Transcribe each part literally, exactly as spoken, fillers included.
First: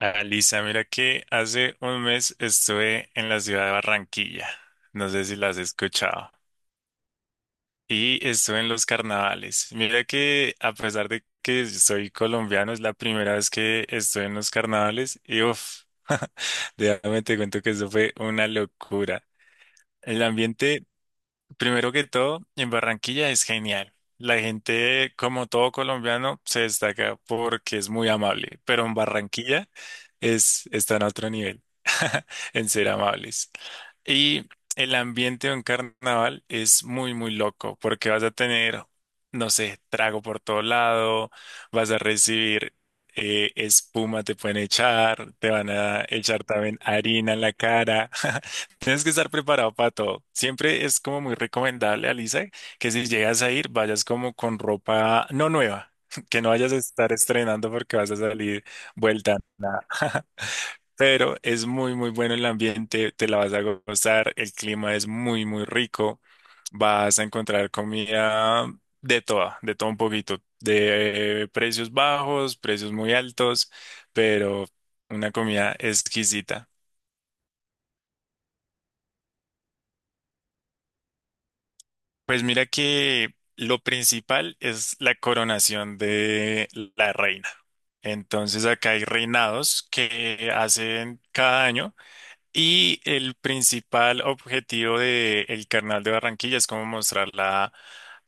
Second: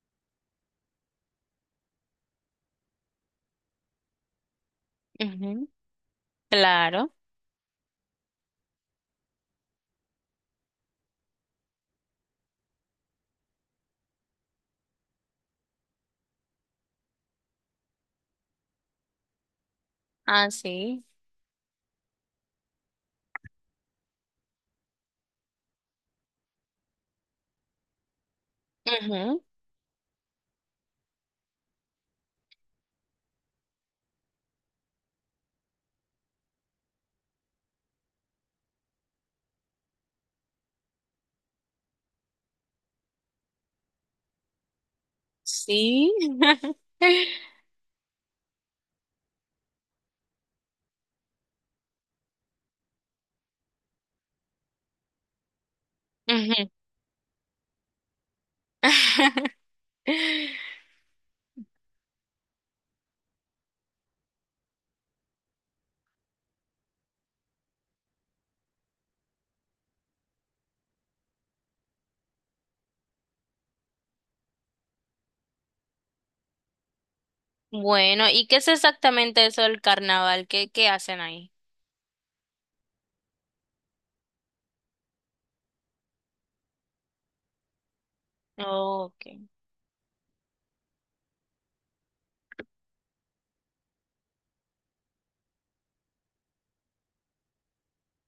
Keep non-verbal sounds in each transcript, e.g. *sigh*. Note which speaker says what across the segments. Speaker 1: Alisa, mira que hace un mes estuve en la ciudad de Barranquilla, no sé si la has
Speaker 2: Ujú,
Speaker 1: escuchado,
Speaker 2: claro.
Speaker 1: y estuve en los carnavales. Mira que a pesar de que soy colombiano, es la primera vez que estoy en los carnavales y uff, *laughs* déjame te cuento que eso fue una locura. El ambiente
Speaker 2: Así.
Speaker 1: Primero que todo, en Barranquilla es genial. La gente, como todo colombiano, se destaca porque es muy amable, pero en
Speaker 2: Ujú,
Speaker 1: Barranquilla es, está en otro nivel, *laughs* en ser amables. Y el ambiente en carnaval es muy, muy loco porque vas a tener, no sé, trago por todo lado, vas a recibir eh, espuma, te pueden echar, te van a
Speaker 2: sí.
Speaker 1: echar
Speaker 2: *laughs*
Speaker 1: también harina en la cara. *laughs* Tienes que estar preparado para todo. Siempre es como muy recomendable, Alisa, que si llegas a ir, vayas como con ropa no nueva, *laughs* que no
Speaker 2: Ujú.
Speaker 1: vayas a estar estrenando porque vas a salir vuelta
Speaker 2: *laughs*
Speaker 1: nada. *laughs* Pero es muy, muy bueno el ambiente, te la vas a gozar, el clima es muy, muy rico, vas a encontrar comida de toda, de todo un poquito, de precios bajos, precios muy altos, pero una comida exquisita.
Speaker 2: Bueno, ¿y qué es exactamente eso del carnaval? ¿Qué, qué hacen ahí?
Speaker 1: Pues mira que lo principal es la coronación de la reina. Entonces acá
Speaker 2: Oh,
Speaker 1: hay
Speaker 2: okay.
Speaker 1: reinados que hacen cada año y el principal objetivo del Carnaval de Barranquilla es como mostrar la,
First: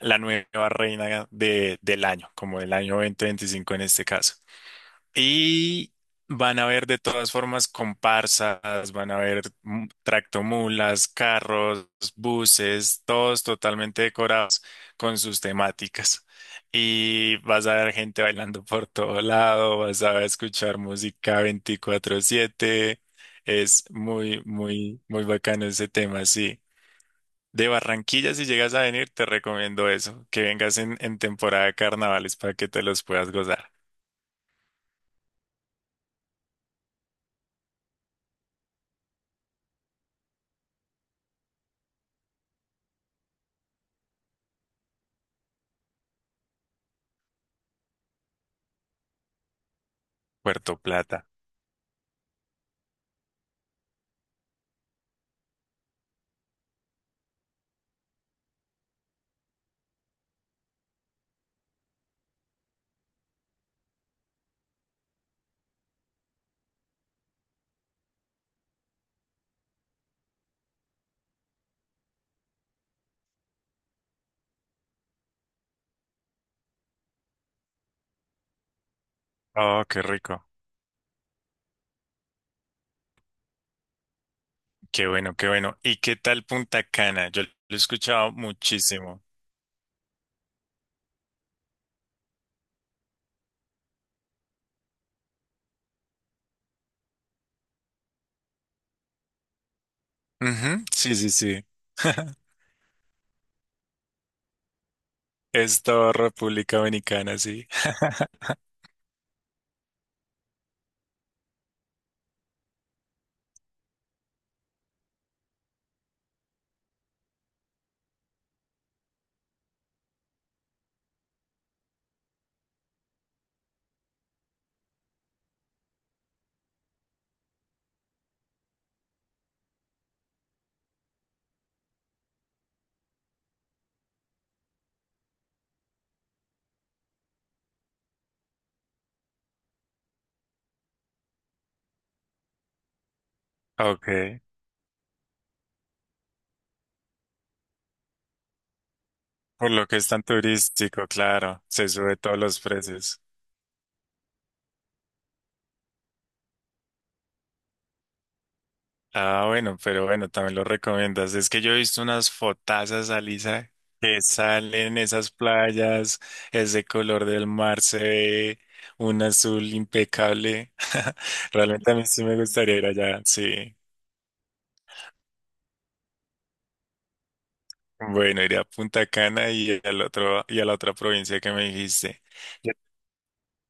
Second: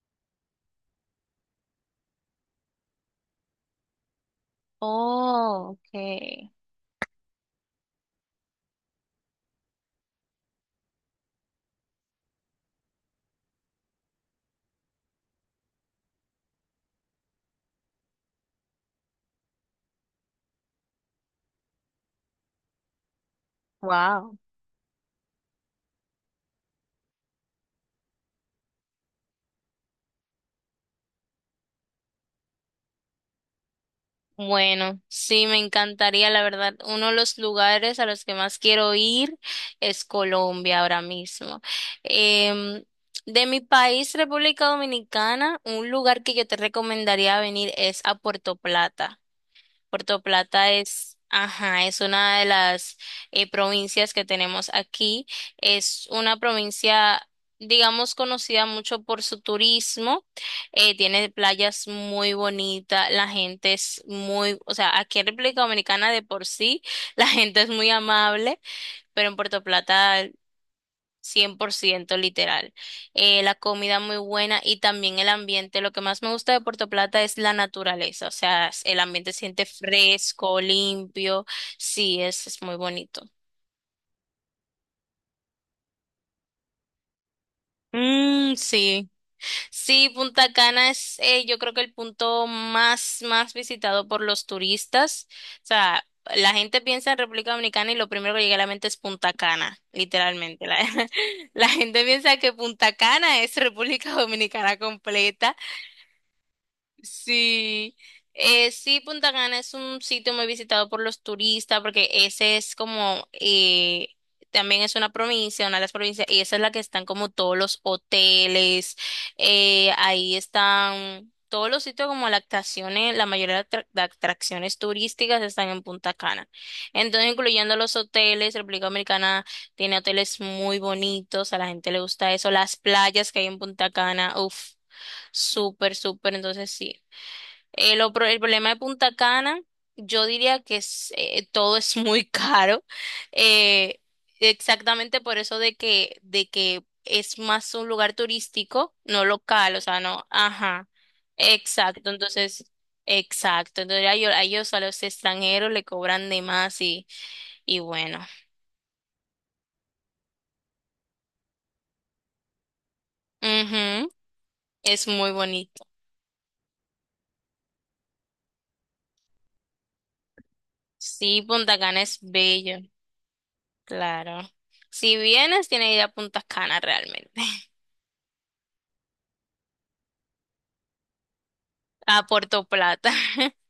Speaker 1: la nueva reina de- del año, como del año dos mil veinticinco en este caso.
Speaker 2: Oh,
Speaker 1: Y
Speaker 2: okay.
Speaker 1: van a ver de todas formas comparsas, van a ver mm, tractomulas, carros, buses, todos totalmente decorados con sus temáticas. Y vas a ver gente bailando por todo lado, vas a escuchar música veinticuatro siete. Es
Speaker 2: Wow.
Speaker 1: muy, muy, muy bacano ese tema, sí. De Barranquilla, si llegas a venir, te recomiendo eso, que vengas en, en temporada de carnavales para que te los puedas gozar.
Speaker 2: Bueno, sí, me encantaría, la verdad. Uno de los lugares a los que más quiero ir es Colombia ahora mismo. Em, de mi país, República Dominicana, un lugar que yo te recomendaría venir es a Puerto Plata. Puerto Plata
Speaker 1: Puerto
Speaker 2: es,
Speaker 1: Plata.
Speaker 2: ajá, es una de las eh, provincias que tenemos aquí. Es una provincia, digamos, conocida mucho por su turismo. Eh, tiene playas muy bonitas, la gente es muy, o sea, aquí en República Dominicana de por sí, *laughs* la gente es muy amable, pero en Puerto Plata cien por ciento literal. Eh, la comida muy buena y también el ambiente. Lo que más me gusta de Puerto Plata es la naturaleza, o sea, s- el ambiente se siente
Speaker 1: Oh, qué rico.
Speaker 2: fresco, limpio. Sí, es, es muy bonito.
Speaker 1: Qué bueno, qué bueno. ¿Y qué tal Punta Cana? Yo lo he escuchado
Speaker 2: Mm, sí,
Speaker 1: muchísimo.
Speaker 2: sí, Punta Cana es eh, yo creo que el punto más, más visitado por los turistas. O sea, la gente piensa en República Dominicana y lo primero que llega a la mente es Punta Cana, literalmente. La,
Speaker 1: Ujú,
Speaker 2: *laughs*
Speaker 1: sí, sí, sí.
Speaker 2: la gente piensa que Punta Cana es República Dominicana completa.
Speaker 1: Es toda República Dominicana, sí.
Speaker 2: Sí, eh, sí, Punta Cana es un sitio muy visitado por los turistas porque ese es como, eh, también es una provincia, una de las provincias, y esa es la que están como todos los hoteles, eh, ahí están todos los sitios como las atracciones, la mayoría de atra- de atracciones turísticas están en Punta Cana. Entonces, incluyendo los hoteles, República Dominicana tiene hoteles muy bonitos, a la gente le gusta eso, las playas que hay en Punta Cana, uff. Súper, súper. Entonces sí, eh, lo pro- el problema de Punta Cana, yo diría que es, eh, todo es muy *laughs* caro. eh,
Speaker 1: Ok.
Speaker 2: Exactamente por eso de que, de que es más un lugar turístico, no
Speaker 1: Por
Speaker 2: local, o
Speaker 1: lo que
Speaker 2: sea,
Speaker 1: es tan
Speaker 2: no, ajá.
Speaker 1: turístico, claro. Se
Speaker 2: Exacto,
Speaker 1: sube todos los
Speaker 2: entonces,
Speaker 1: precios.
Speaker 2: exacto. Entonces a ellos, a ellos, a los extranjeros le cobran de más y, y bueno.
Speaker 1: Ah, bueno, pero bueno, también lo recomiendas. Es que yo he visto unas fotazas, Alisa,
Speaker 2: Ujú.
Speaker 1: que salen
Speaker 2: Es
Speaker 1: esas
Speaker 2: muy bonito.
Speaker 1: playas, ese color del mar se ve un azul impecable. *laughs*
Speaker 2: Sí, Punta
Speaker 1: Realmente a
Speaker 2: Cana
Speaker 1: mí
Speaker 2: es
Speaker 1: sí me gustaría
Speaker 2: bello,
Speaker 1: ir allá, sí.
Speaker 2: claro. Si vienes, tienes que ir a Punta Cana realmente.
Speaker 1: Bueno, iré a Punta Cana y al otro, y a la otra provincia que me dijiste.
Speaker 2: A Puerto
Speaker 1: Yo-
Speaker 2: Plata.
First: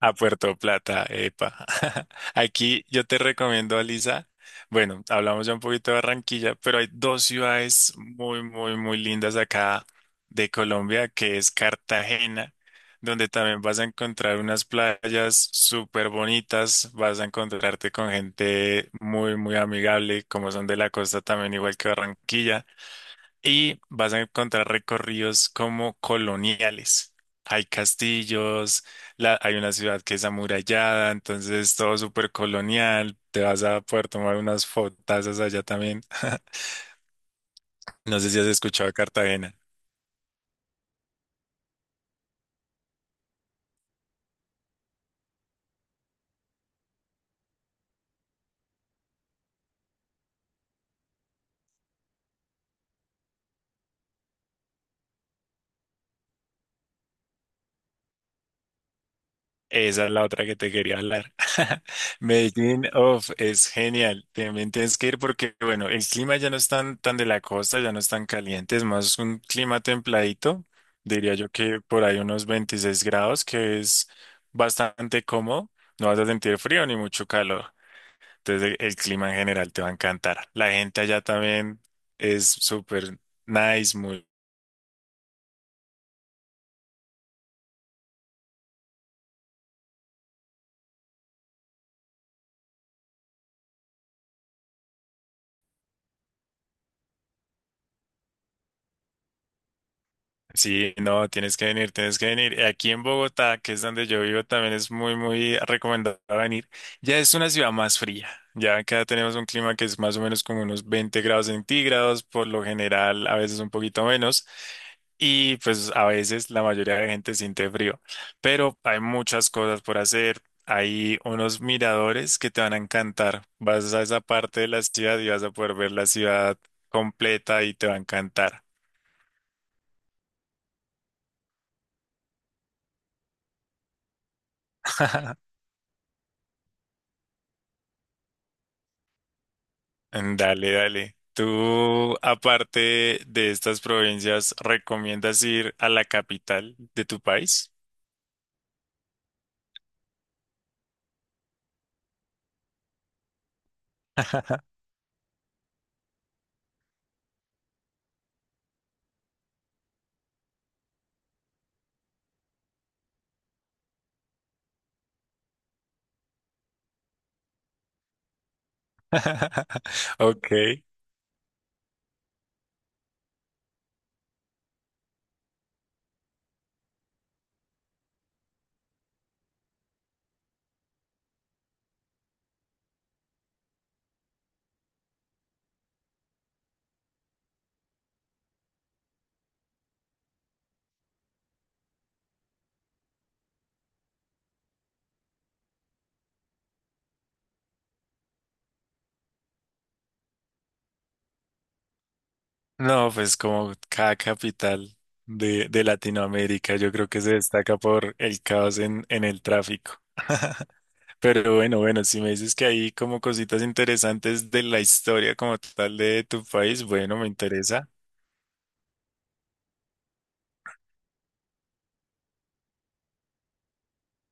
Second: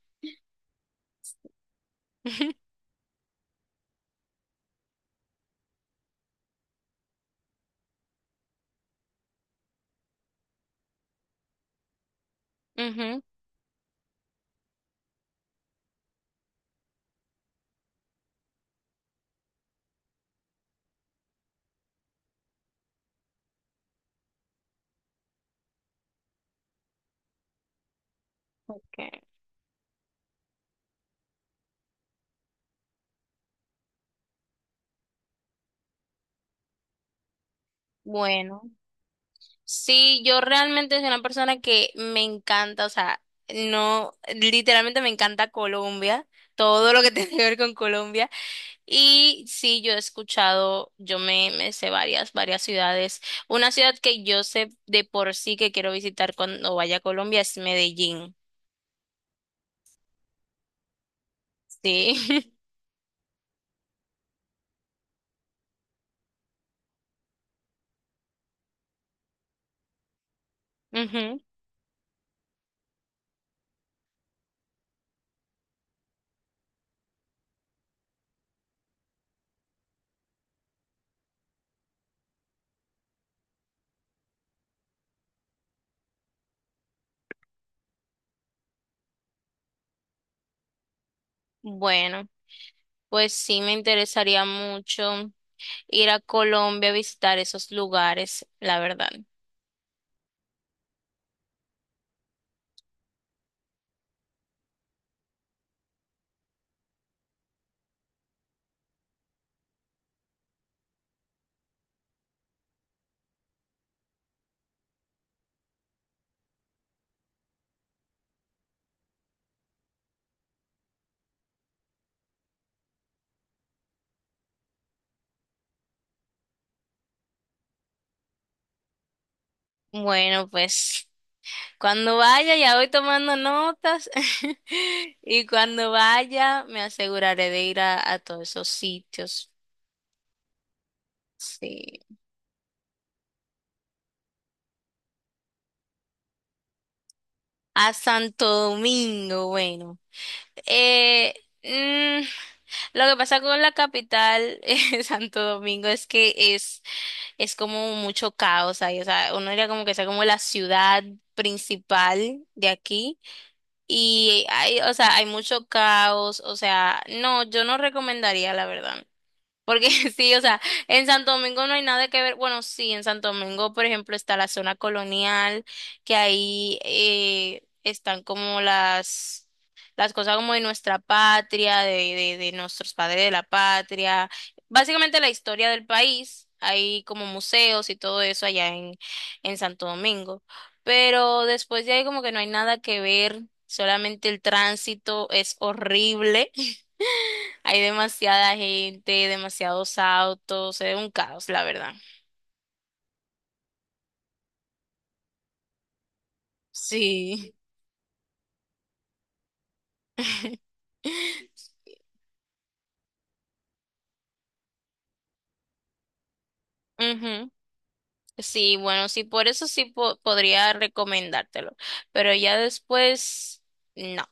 Speaker 1: A Puerto Plata, epa. *laughs*
Speaker 2: *laughs*
Speaker 1: Aquí yo te recomiendo, Alisa. Bueno, hablamos ya un poquito de Barranquilla, pero hay dos ciudades muy, muy, muy lindas acá de Colombia, que es Cartagena,
Speaker 2: Ujú,
Speaker 1: donde también vas a encontrar unas playas súper bonitas, vas a encontrarte con gente muy, muy amigable, como son de la costa también, igual que Barranquilla y vas a encontrar recorridos como coloniales. Hay castillos,
Speaker 2: ok.
Speaker 1: la- hay una ciudad que es amurallada, entonces todo súper colonial. Te vas a poder tomar unas fotazas allá también. *laughs* No sé si has
Speaker 2: Bueno,
Speaker 1: escuchado de Cartagena.
Speaker 2: sí, yo realmente soy una persona que me encanta, o sea, no, literalmente me encanta Colombia, todo lo que *laughs* tiene que ver con Colombia. Y sí, yo he escuchado, yo me, me sé varias, varias ciudades. Una ciudad que yo sé de por sí que quiero visitar cuando vaya a Colombia es Medellín.
Speaker 1: Esa es la otra que te quería hablar. *laughs*
Speaker 2: Sí.
Speaker 1: Medellín, of es genial. También tienes que ir porque, bueno, el clima ya no es tan, tan de la costa, ya no es tan caliente, es más un clima templadito.
Speaker 2: *laughs*
Speaker 1: Diría
Speaker 2: Ujú.
Speaker 1: yo que por ahí unos veintiséis grados, que es bastante cómodo. No vas a sentir frío ni mucho calor. Entonces, el, el clima en general te va a encantar. La gente allá también es súper nice, muy
Speaker 2: Bueno, pues sí, me interesaría mucho ir a Colombia a visitar esos lugares, la verdad.
Speaker 1: Sí, no, tienes que venir, tienes que venir. Aquí en Bogotá, que es donde yo vivo, también es muy, muy recomendado venir. Ya es una ciudad más fría. Ya acá tenemos un clima que es más o menos como unos veinte grados centígrados, por lo general, a veces un poquito menos. Y pues a veces la mayoría de la gente siente frío. Pero hay muchas cosas por hacer. Hay unos miradores que te van a encantar. Vas a esa parte de la ciudad y vas a poder ver la ciudad completa y te va a encantar.
Speaker 2: Bueno, pues cuando vaya ya voy tomando notas *laughs*
Speaker 1: *laughs*
Speaker 2: y cuando vaya me aseguraré de ir a, a todos esos sitios.
Speaker 1: Dale, dale.
Speaker 2: Sí.
Speaker 1: ¿Tú, aparte de estas provincias, recomiendas ir a la capital de tu país?
Speaker 2: A Santo Domingo, bueno. Eh, mm, lo que pasa con la capital, *laughs*
Speaker 1: *laughs*
Speaker 2: eh, Santo Domingo, es que es, es como mucho caos ahí. O sea, uno diría como que sea como la ciudad principal de aquí. Y hay, o sea, hay mucho caos, o sea, no, yo no recomendaría, la verdad. Porque *laughs* sí, o
Speaker 1: Ok.
Speaker 2: sea, en Santo Domingo no hay nada que ver. Bueno, sí, en Santo Domingo, por ejemplo, está la zona colonial, que ahí eh, están como las, las cosas como de nuestra patria, de, de, de nuestros padres de la patria, básicamente la historia del país. Hay como museos y todo eso allá en, en Santo Domingo. Pero después de ahí como que no hay nada que ver, solamente el tránsito es horrible. Hay demasiada gente, demasiados autos, es un caos, la verdad.
Speaker 1: No, pues como cada capital de, de Latinoamérica, yo creo que se
Speaker 2: Sí.
Speaker 1: destaca por el caos en, en el tráfico. *laughs*
Speaker 2: *laughs*
Speaker 1: Pero bueno, bueno, si me dices que hay como cositas interesantes de la historia como tal de tu país, bueno, me
Speaker 2: Ujú.
Speaker 1: interesa.
Speaker 2: Sí, bueno, sí, por eso sí po- podría recomendártelo, pero ya después, no.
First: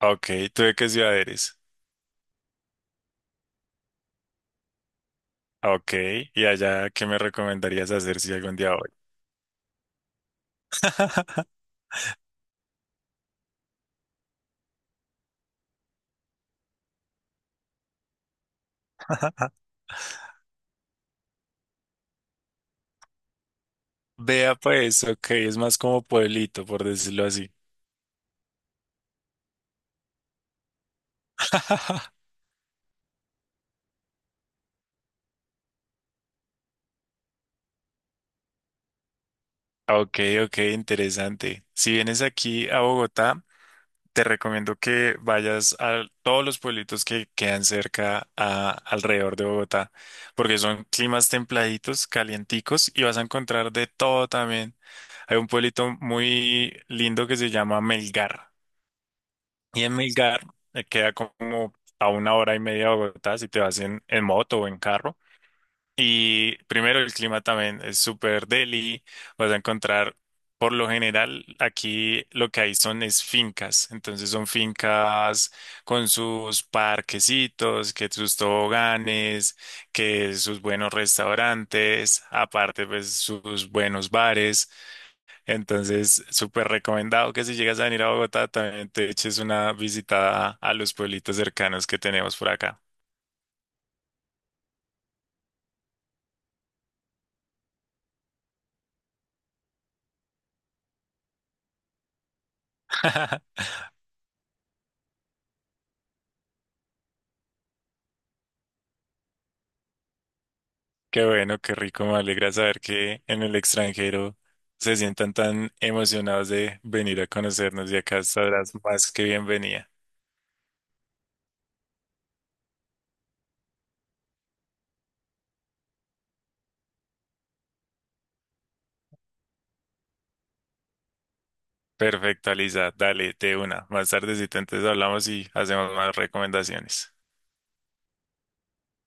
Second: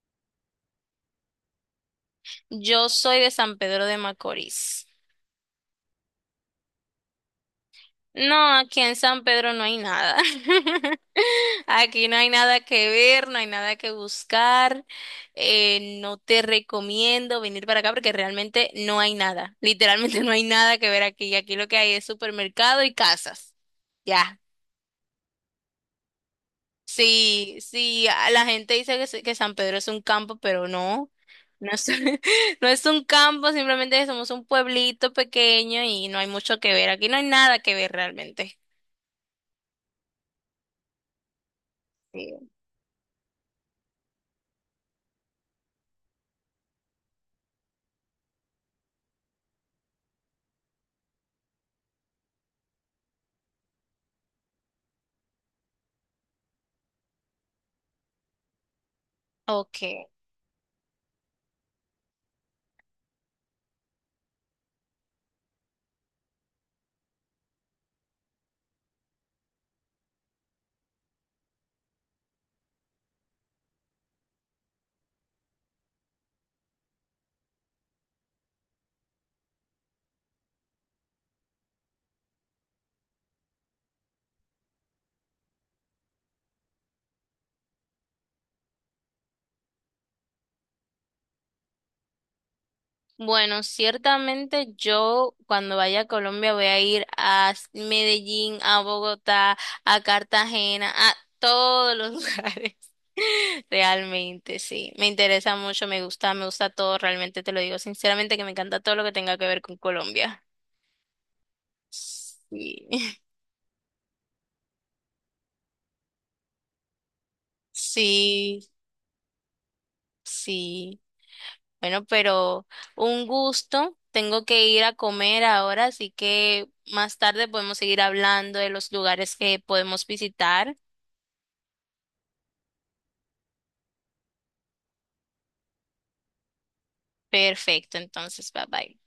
Speaker 1: Ok, ¿tú de qué ciudad eres?
Speaker 2: Yo soy de San Pedro de Macorís.
Speaker 1: Ok, y allá, ¿qué me recomendarías hacer si
Speaker 2: No,
Speaker 1: algún día
Speaker 2: aquí
Speaker 1: voy?
Speaker 2: en San Pedro no hay nada. *laughs*
Speaker 1: *laughs*
Speaker 2: Aquí no hay nada que ver, no hay nada que buscar. Eh, no te recomiendo venir para acá porque realmente no hay nada. Literalmente *laughs* no hay nada que ver aquí. Aquí lo que hay es supermercado y casas. Ya.
Speaker 1: Vea pues, ok, es más como pueblito, por decirlo así.
Speaker 2: Sí, sí, a- la gente dice que, se- que San Pedro es un campo, pero no. No es,
Speaker 1: *laughs*
Speaker 2: *laughs* no es un campo, simplemente somos un pueblito pequeño y no hay mucho que ver. Aquí no hay nada que ver realmente.
Speaker 1: Ok, ok, interesante. Si vienes
Speaker 2: Sí.
Speaker 1: aquí a Bogotá, te recomiendo que vayas a todos los pueblitos que quedan cerca a, alrededor de Bogotá, porque son climas templaditos, calienticos, y vas a encontrar de todo también. Hay un pueblito muy lindo que se llama Melgar. Y en
Speaker 2: Ok.
Speaker 1: Milgar eh, queda como a una hora y media de Bogotá si te vas en, en moto o en carro. Y primero el clima también es súper deli. Vas a encontrar, por lo general, aquí lo que hay son es fincas. Entonces son fincas con sus parquecitos, que sus toboganes, que sus buenos restaurantes, aparte pues sus buenos bares. Entonces, súper recomendado que si llegas a venir a Bogotá, también te eches una visitada a los pueblitos cercanos que tenemos por acá.
Speaker 2: Bueno, ciertamente yo cuando vaya a Colombia voy a ir a s- Medellín, a Bogotá, a Cartagena, a todos los *laughs* lugares.
Speaker 1: *laughs*
Speaker 2: Realmente, sí. Me interesa mucho, me gusta, me gusta todo. Realmente te lo digo sinceramente que me encanta todo lo que tenga que ver con Colombia.
Speaker 1: Qué bueno, qué rico, me alegra saber
Speaker 2: Sí, *laughs*
Speaker 1: que en el extranjero se sientan tan emocionados de venir a conocernos y acá
Speaker 2: sí,
Speaker 1: estarás más que bienvenida.
Speaker 2: sí. Bueno, pero un gusto. Tengo que ir a comer ahora, así que más tarde podemos seguir hablando de los lugares que podemos visitar.
Speaker 1: Perfecto, Alisa, dale, de una. Más tardecito entonces hablamos y hacemos más recomendaciones.
Speaker 2: Perfecto, entonces, bye bye.